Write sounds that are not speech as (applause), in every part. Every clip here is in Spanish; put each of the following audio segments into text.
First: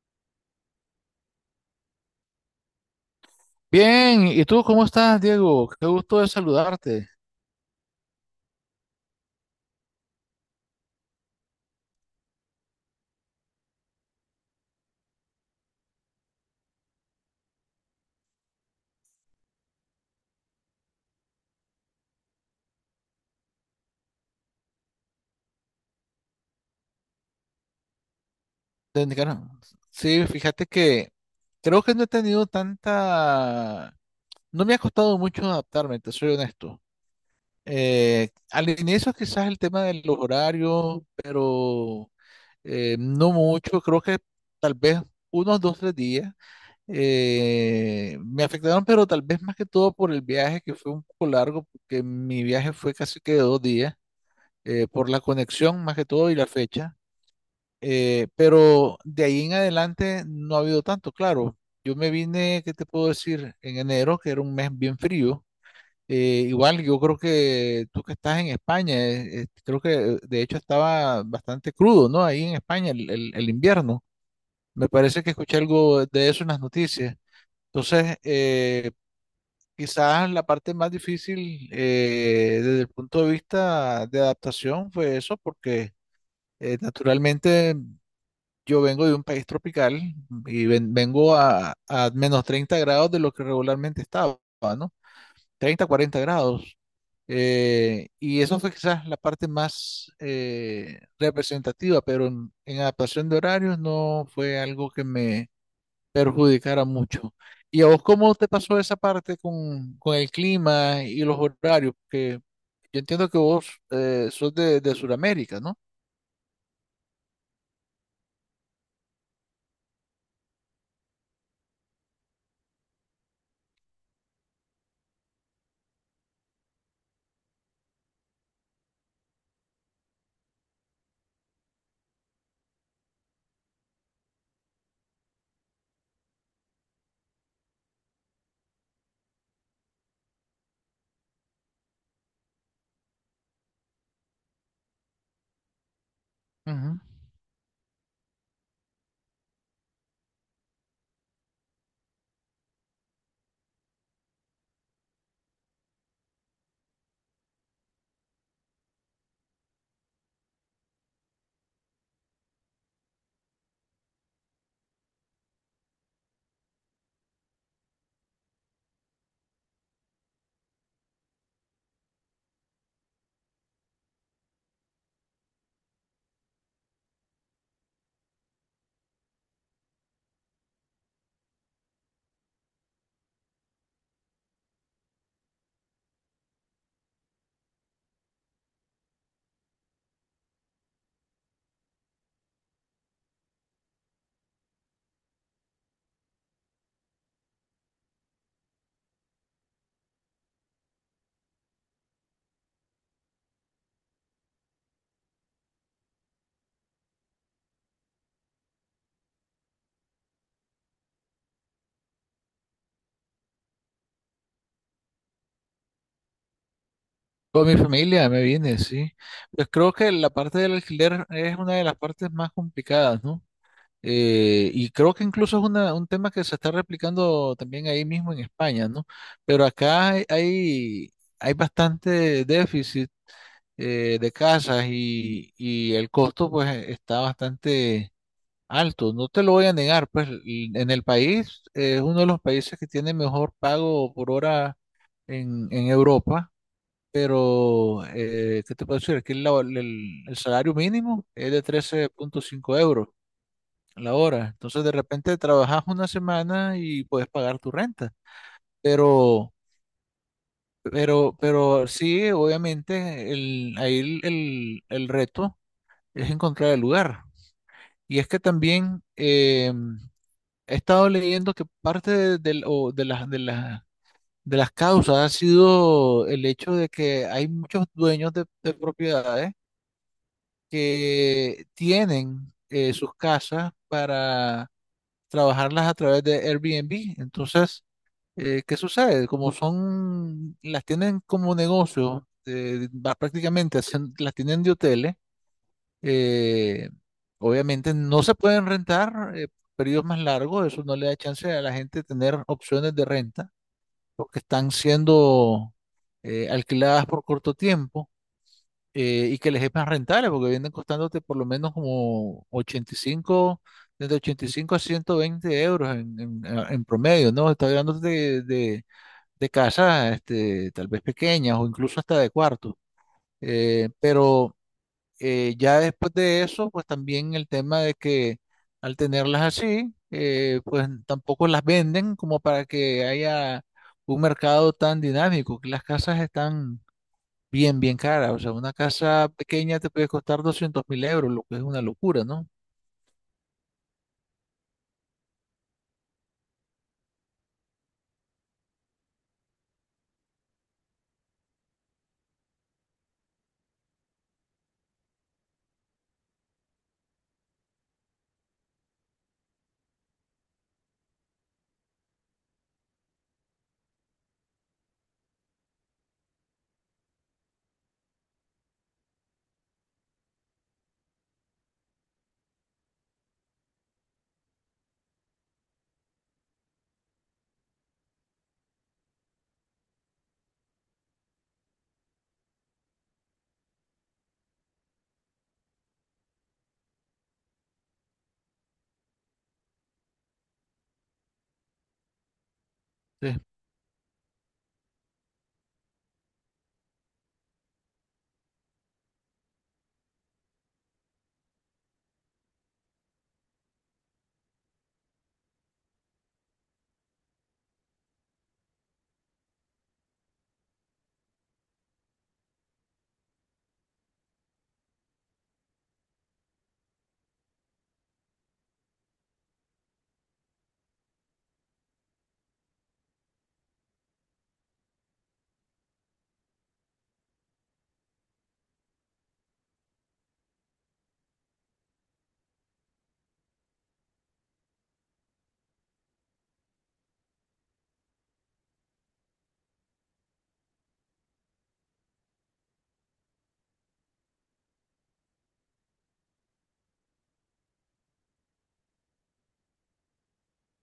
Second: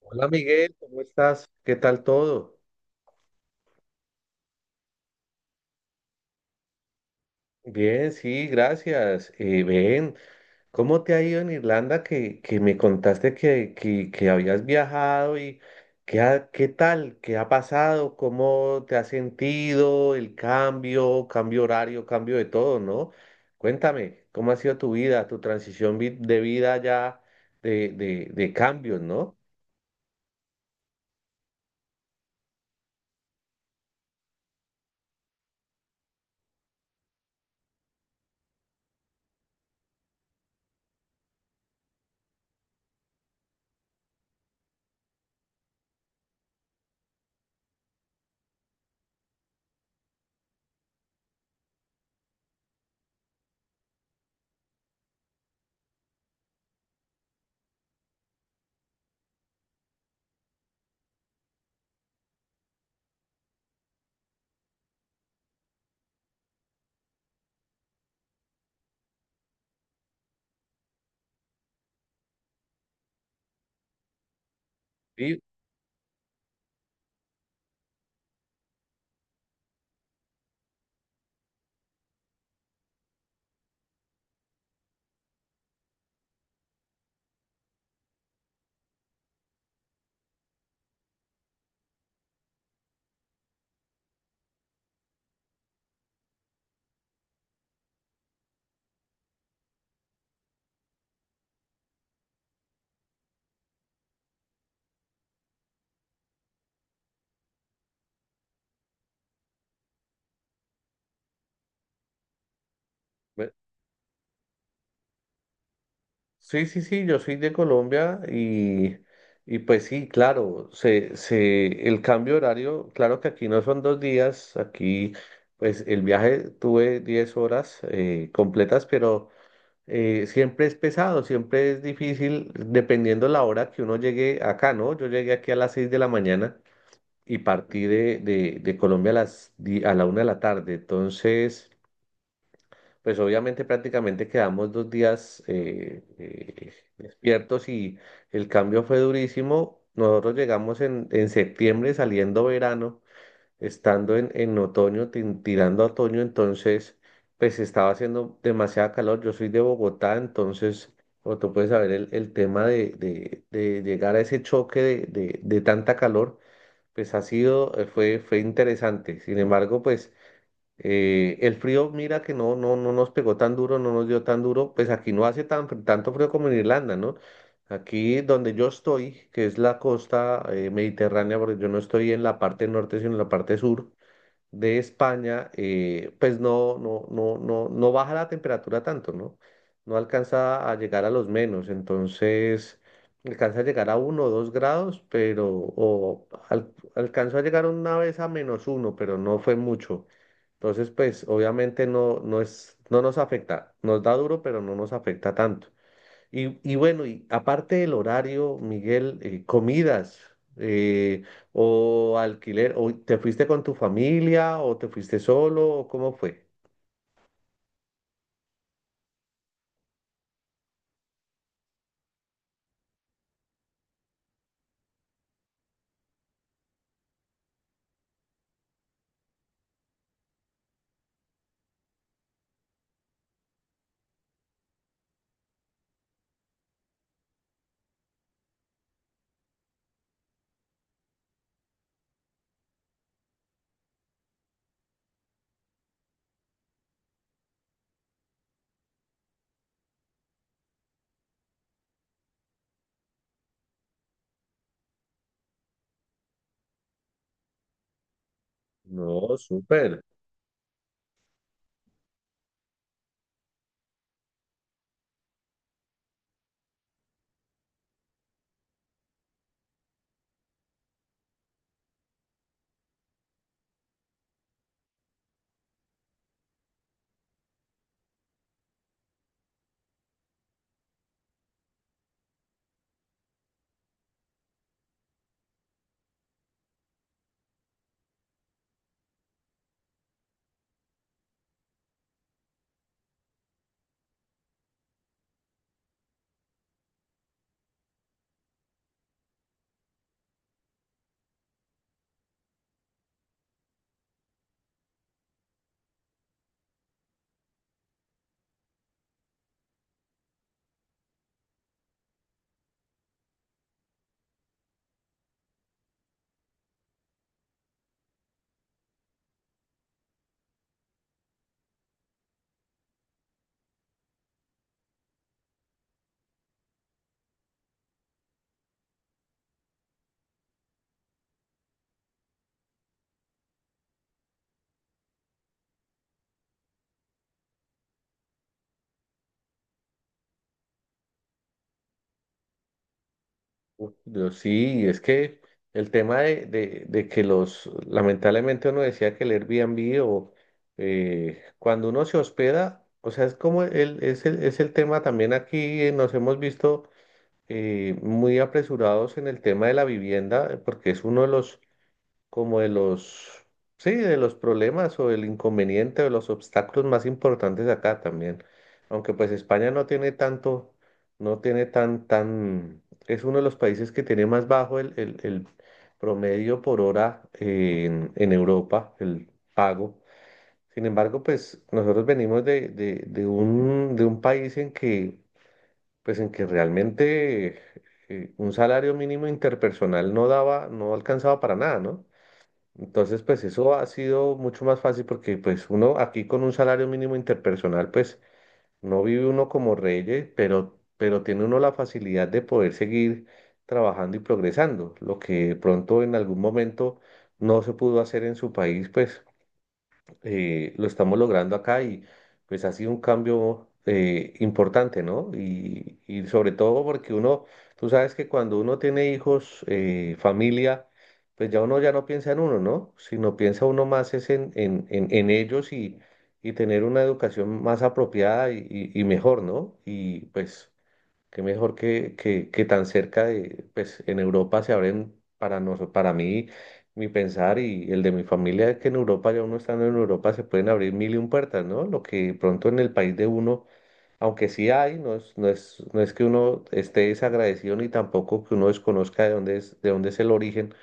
Hola Miguel, ¿cómo estás? ¿Qué tal todo? Bien, ¿y tú cómo estás, Diego? Qué gusto de saludarte. Bien, sí, gracias. Ven, ¿cómo te ha ido en Irlanda que me contaste que habías viajado y ¿qué tal? ¿Qué ha pasado? ¿Cómo te has sentido? El cambio horario, cambio de todo, ¿no? Cuéntame, ¿cómo ha sido tu vida, tu de vida, ya de cambios, De ¿no? Nicaragua. Sí, fíjate que creo que no he tenido tanta. No me ha costado mucho adaptarme, te soy honesto. Al inicio quizás el tema de los horarios, pero no mucho. Creo que tal vez unos 2, 3 días me afectaron, pero tal vez más que todo por el viaje, que fue un poco largo, porque mi viaje fue casi que de 2 días. Por la conexión más que todo y la fecha. Pero de ahí en adelante no ha habido tanto, claro. Yo me vine, ¿qué te puedo decir? En enero, que era un mes bien frío. Igual yo creo que tú que estás en España, creo que de hecho estaba bastante crudo, ¿no? Ahí en España el invierno. Me parece que Sí, escuché algo de eso en las noticias. Entonces, quizás la parte más difícil desde el punto de vista de adaptación fue eso, porque naturalmente, yo vengo de un país tropical y vengo a menos 30 grados de lo que regularmente estaba, ¿no? 30, 40 grados. Y eso fue quizás la parte más representativa, pero en adaptación de horarios no fue algo que me perjudicara mucho. ¿Y a vos cómo te pasó esa parte con el clima y los horarios? Porque yo entiendo que vos sos de Sudamérica, sí, sí, sí, yo soy de Colombia, y pues sí, claro, el cambio de horario, claro que aquí no son 2 días, aquí pues el viaje tuve 10 horas completas. Pero siempre es pesado, siempre es difícil, dependiendo la hora que uno llegue acá, ¿no? Yo llegué aquí a las 6 de la mañana y partí de Colombia a a la 1 de la tarde. Entonces, pues obviamente prácticamente quedamos 2 días ¿no? despiertos, y el cambio fue durísimo. Nosotros llegamos en septiembre, saliendo verano, estando en otoño, tirando a otoño. Entonces, pues estaba haciendo demasiada calor. Yo soy de Bogotá, entonces, como tú puedes saber, el tema de llegar a ese choque de tanta calor, pues ha sido, fue interesante. Sin embargo, pues... El frío, mira que no, no, no nos pegó tan duro, no nos dio tan duro. Pues aquí no hace tanto frío como en Irlanda, ¿no? Aquí donde yo estoy, que es la costa mediterránea, porque yo no estoy en la parte norte, sino en la parte sur, de España. Pues no, no, no, no, no baja la temperatura tanto, ¿no? No alcanza a llegar a los menos, entonces alcanza a llegar a 1 o 2 grados, pero alcanzó a llegar una vez a -1, pero no fue mucho. Entonces, pues obviamente no, no nos afecta, nos da duro, pero no nos afecta tanto. Y bueno, y aparte del horario, Miguel, comidas, eh, o alquiler, o ¿te fuiste con tu familia o te fuiste solo o cómo fue? Con mi familia me vine, sí. Pues creo que la parte del alquiler es una de las partes más complicadas, ¿no? Y creo que incluso es un tema que se está replicando también ahí mismo en España, ¿no? Pero acá hay bastante déficit de casas y el costo pues está bastante alto. No te lo voy a negar, pues en el país es uno de los países que tiene mejor pago por hora en Europa. Pero, ¿qué te puedo decir? Aquí el salario mínimo es de 13.5 euros la hora. Entonces, de repente trabajas una semana y puedes pagar tu renta. No, Pero, súper. pero sí, obviamente, ahí el reto es encontrar el lugar. Y es que también he estado leyendo que parte de, del- o de las, de las, de las causas ha sido el hecho de que hay muchos dueños de propiedades que tienen sus casas para trabajarlas a través de Airbnb. Entonces, ¿qué sucede? Como son, las tienen como negocio, va prácticamente, las tienen de hoteles. eh, Obviamente no se pueden rentar periodos más largos, eso no le da chance a la gente tener opciones de renta, porque están siendo alquiladas por corto tiempo. Y que les es más rentable porque vienen costándote por lo menos como 85, desde 85 a 120 euros en promedio, ¿no? Está hablando de casas este, tal vez pequeñas o incluso hasta de cuartos. Pero ya después de eso, pues también el tema de que al tenerlas así, pues tampoco las venden como para que haya un mercado tan dinámico, que las casas están bien, bien cara. O sea, una casa pequeña te puede costar 200,000 euros, lo que es una locura, ¿no? Uf, yo sí, es que el tema de que lamentablemente uno decía que el Airbnb o cuando uno se hospeda, o sea, es como el, es el, es el tema también aquí. Nos hemos visto muy apresurados en el tema de la vivienda, porque es uno de los, como de los, sí, de los problemas o el inconveniente o los obstáculos más importantes acá también. Aunque pues España no tiene tanto, no tiene es uno de los países que tiene más bajo el promedio por hora en Europa, el pago. Sin embargo, pues nosotros venimos de un país en que, pues en que realmente, un salario mínimo interpersonal no daba, no alcanzaba para nada, ¿no? Entonces, Sí. pues eso ha sido mucho más fácil, porque pues uno aquí con un salario mínimo interpersonal, pues no vive uno como reyes, pero tiene uno la facilidad de poder seguir trabajando y progresando, lo que de pronto en algún momento no se pudo hacer en su país. Pues lo estamos logrando acá, y pues ha sido un cambio importante, ¿no? Y sobre todo porque uno, tú sabes que cuando uno tiene hijos, familia, pues ya uno ya no piensa en uno, ¿no? Sino piensa uno más es en ellos, y tener una educación más apropiada y, y mejor, ¿no? Y pues qué mejor que, que tan cerca de, pues en Europa, se abren para nosotros, para mí, mi pensar y el de mi familia, que en Europa, ya uno estando en Europa, se pueden abrir mil y un puertas, ¿no? Lo que pronto en el país de uno, aunque sí hay, no es que uno esté desagradecido ni tampoco que uno desconozca de dónde es el origen,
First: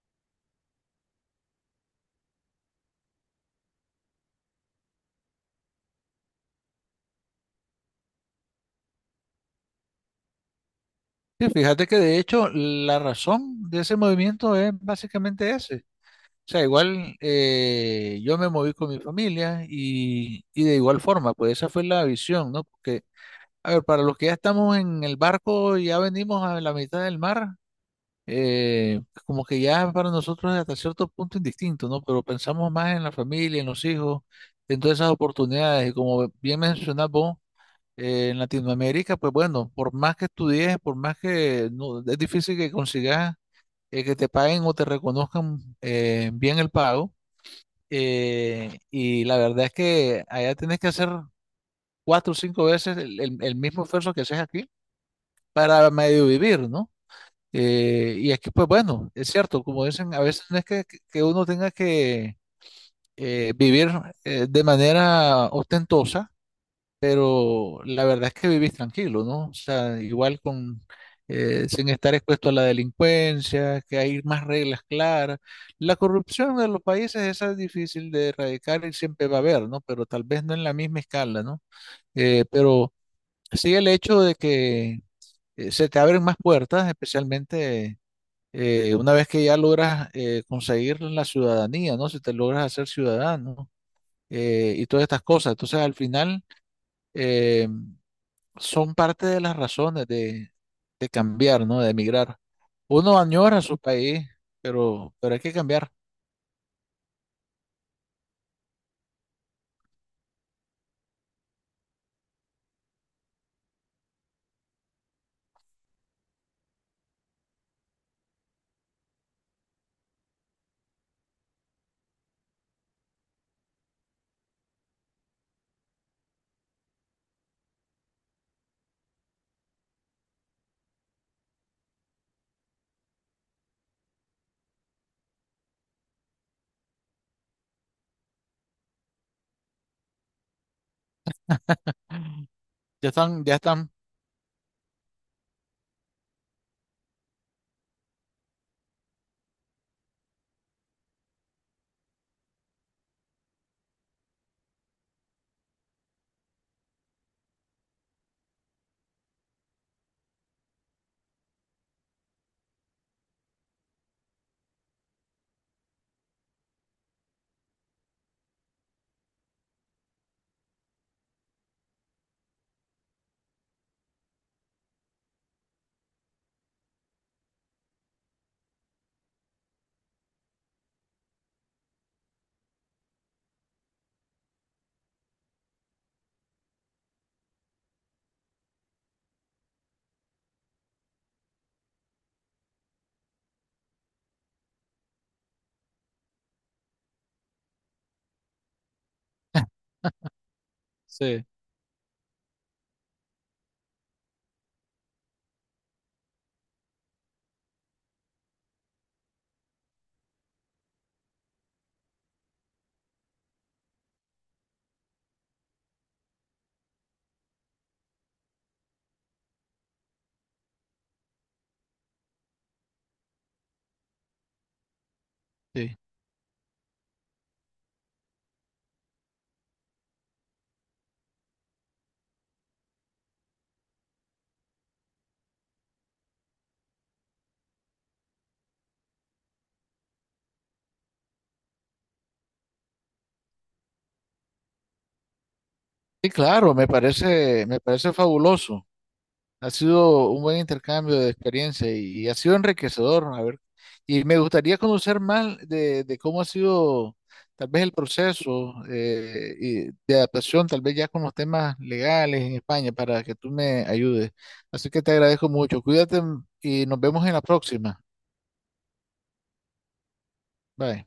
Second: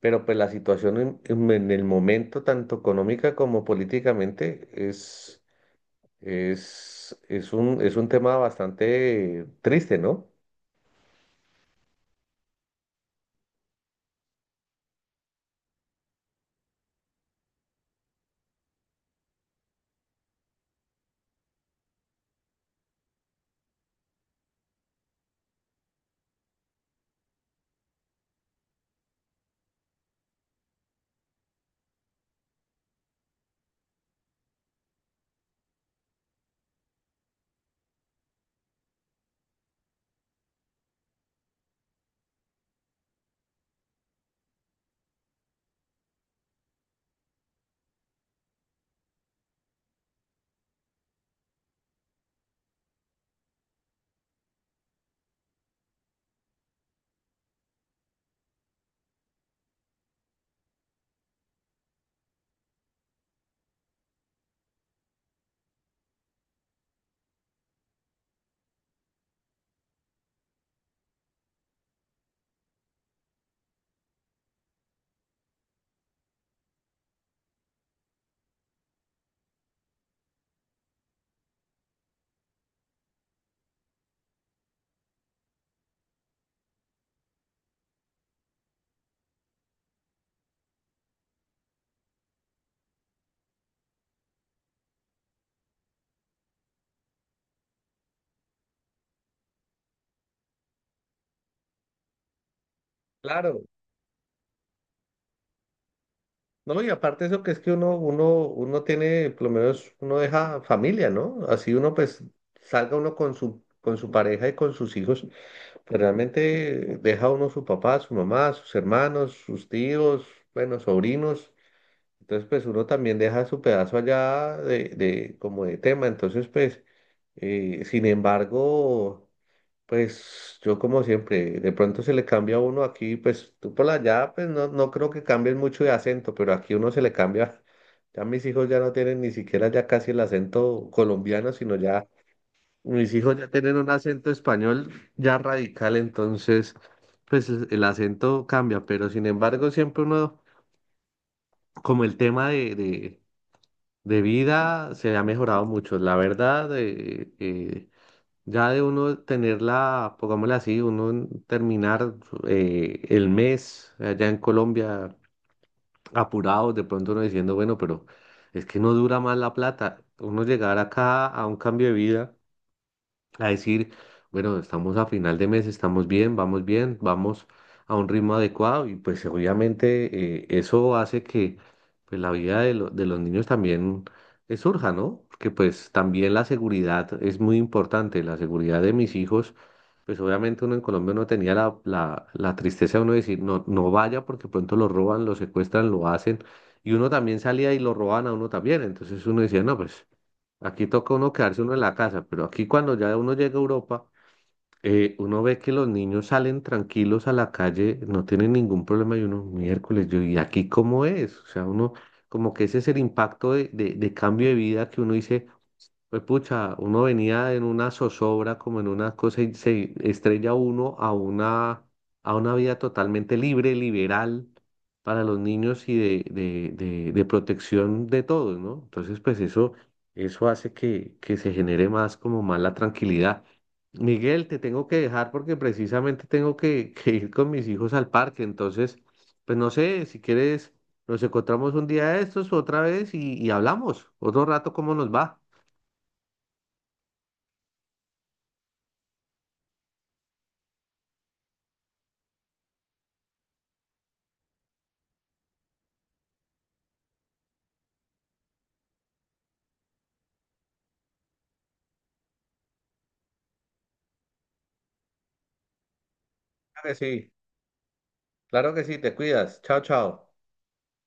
pero pues la situación en en el momento, tanto económica como políticamente, es, es un tema bastante triste, ¿no? Sí, fíjate que de hecho la razón de ese movimiento es básicamente ese. O sea, igual yo me moví con mi familia y de igual forma, pues esa fue la visión, ¿no? Porque, a ver, para los que ya estamos en el barco, ya venimos a la mitad del mar, como que ya para nosotros es hasta cierto punto indistinto, ¿no? Pero pensamos más en la familia, en los hijos, en todas esas oportunidades. Y como bien mencionas vos, en Latinoamérica, pues bueno, por más que estudies, por más que no, es difícil que consigas que te paguen o te reconozcan bien el pago. Y la verdad es que allá tienes que hacer cuatro o cinco veces el mismo esfuerzo que haces aquí para medio vivir, ¿no? Y aquí, pues bueno, es cierto, como dicen, a veces no es que uno tenga que vivir de manera ostentosa, pero la verdad es que vivís tranquilo, ¿no? O sea, igual sin estar expuesto a la delincuencia, que hay más reglas claras. La corrupción de los países esa es difícil de erradicar y siempre va a haber, ¿no? Pero tal vez no en la misma escala, ¿no? Pero sí el hecho de que se te abren más puertas, especialmente una vez que ya logras conseguir la ciudadanía, ¿no? Si te logras hacer ciudadano y todas estas cosas. Entonces, al final, eh, son parte de las razones de cambiar, ¿no? De emigrar. Uno añora Claro. su país, pero hay que cambiar. No, y aparte eso, que es que uno, uno tiene, por lo menos, uno deja familia, ¿no? Así uno pues salga uno con con su pareja y con sus hijos, pero realmente deja uno su papá, su mamá, sus hermanos, sus tíos, bueno, sobrinos. Entonces, pues uno también deja su pedazo allá de, como de tema. Entonces pues, sin embargo... Pues yo como siempre, de pronto se le cambia a uno aquí, pues tú por allá, pues no, no creo que cambien mucho de acento, pero aquí uno se le cambia. Ya mis hijos ya no tienen ni siquiera ya casi el acento colombiano, sino ya Ya mis hijos están, ya ya tienen un están. acento español ya radical. Entonces, pues el acento cambia, pero sin embargo siempre uno, como el tema de vida se ha mejorado mucho, la verdad. Ya de uno tenerla, pongámosla así, uno terminar el mes allá en Colombia apurados, de pronto uno diciendo, bueno, pero es que no dura más la plata. Uno llegar acá a un cambio de vida, a decir, bueno, estamos a final de mes, estamos bien, vamos a un ritmo adecuado. Y pues obviamente, eso hace que pues la vida de, de los niños también surja, ¿no? Porque pues también la seguridad es muy importante, la seguridad de mis hijos. Pues obviamente uno en Colombia no tenía la tristeza de uno decir, no, no vaya porque pronto lo roban, lo secuestran, lo hacen. Y uno también salía y lo roban a uno también. Entonces uno decía, no, (laughs) pues aquí toca uno Sí, quedarse uno en la casa. Pero aquí, cuando ya uno llega a Europa, uno ve que los niños salen tranquilos a la calle, no tienen ningún problema, y uno, miércoles, yo, ¿y aquí cómo es? O sea, uno como que ese es el impacto de cambio de vida que uno dice. Pues pucha, uno venía en una zozobra, como en una cosa, y se estrella uno a una vida totalmente libre, liberal, para los niños y sí. de protección de todos, ¿no? Entonces, pues eso, hace que se genere más, como más, la tranquilidad. Miguel, te tengo que dejar porque precisamente tengo que ir con mis hijos al parque. Entonces, pues no sé, si quieres, nos encontramos un día de estos otra vez y, hablamos otro rato cómo nos va. Sí, claro, me parece fabuloso. Ha sido un buen intercambio de experiencia y ha sido enriquecedor, ¿no? A ver, y me gustaría conocer más de cómo ha sido tal vez el proceso y de adaptación, tal vez ya con los temas legales en España, para que tú me ayudes. Así que te agradezco mucho. Cuídate, y Claro que nos vemos sí, en la próxima. claro que sí, te cuidas. Chao, chao. Bye.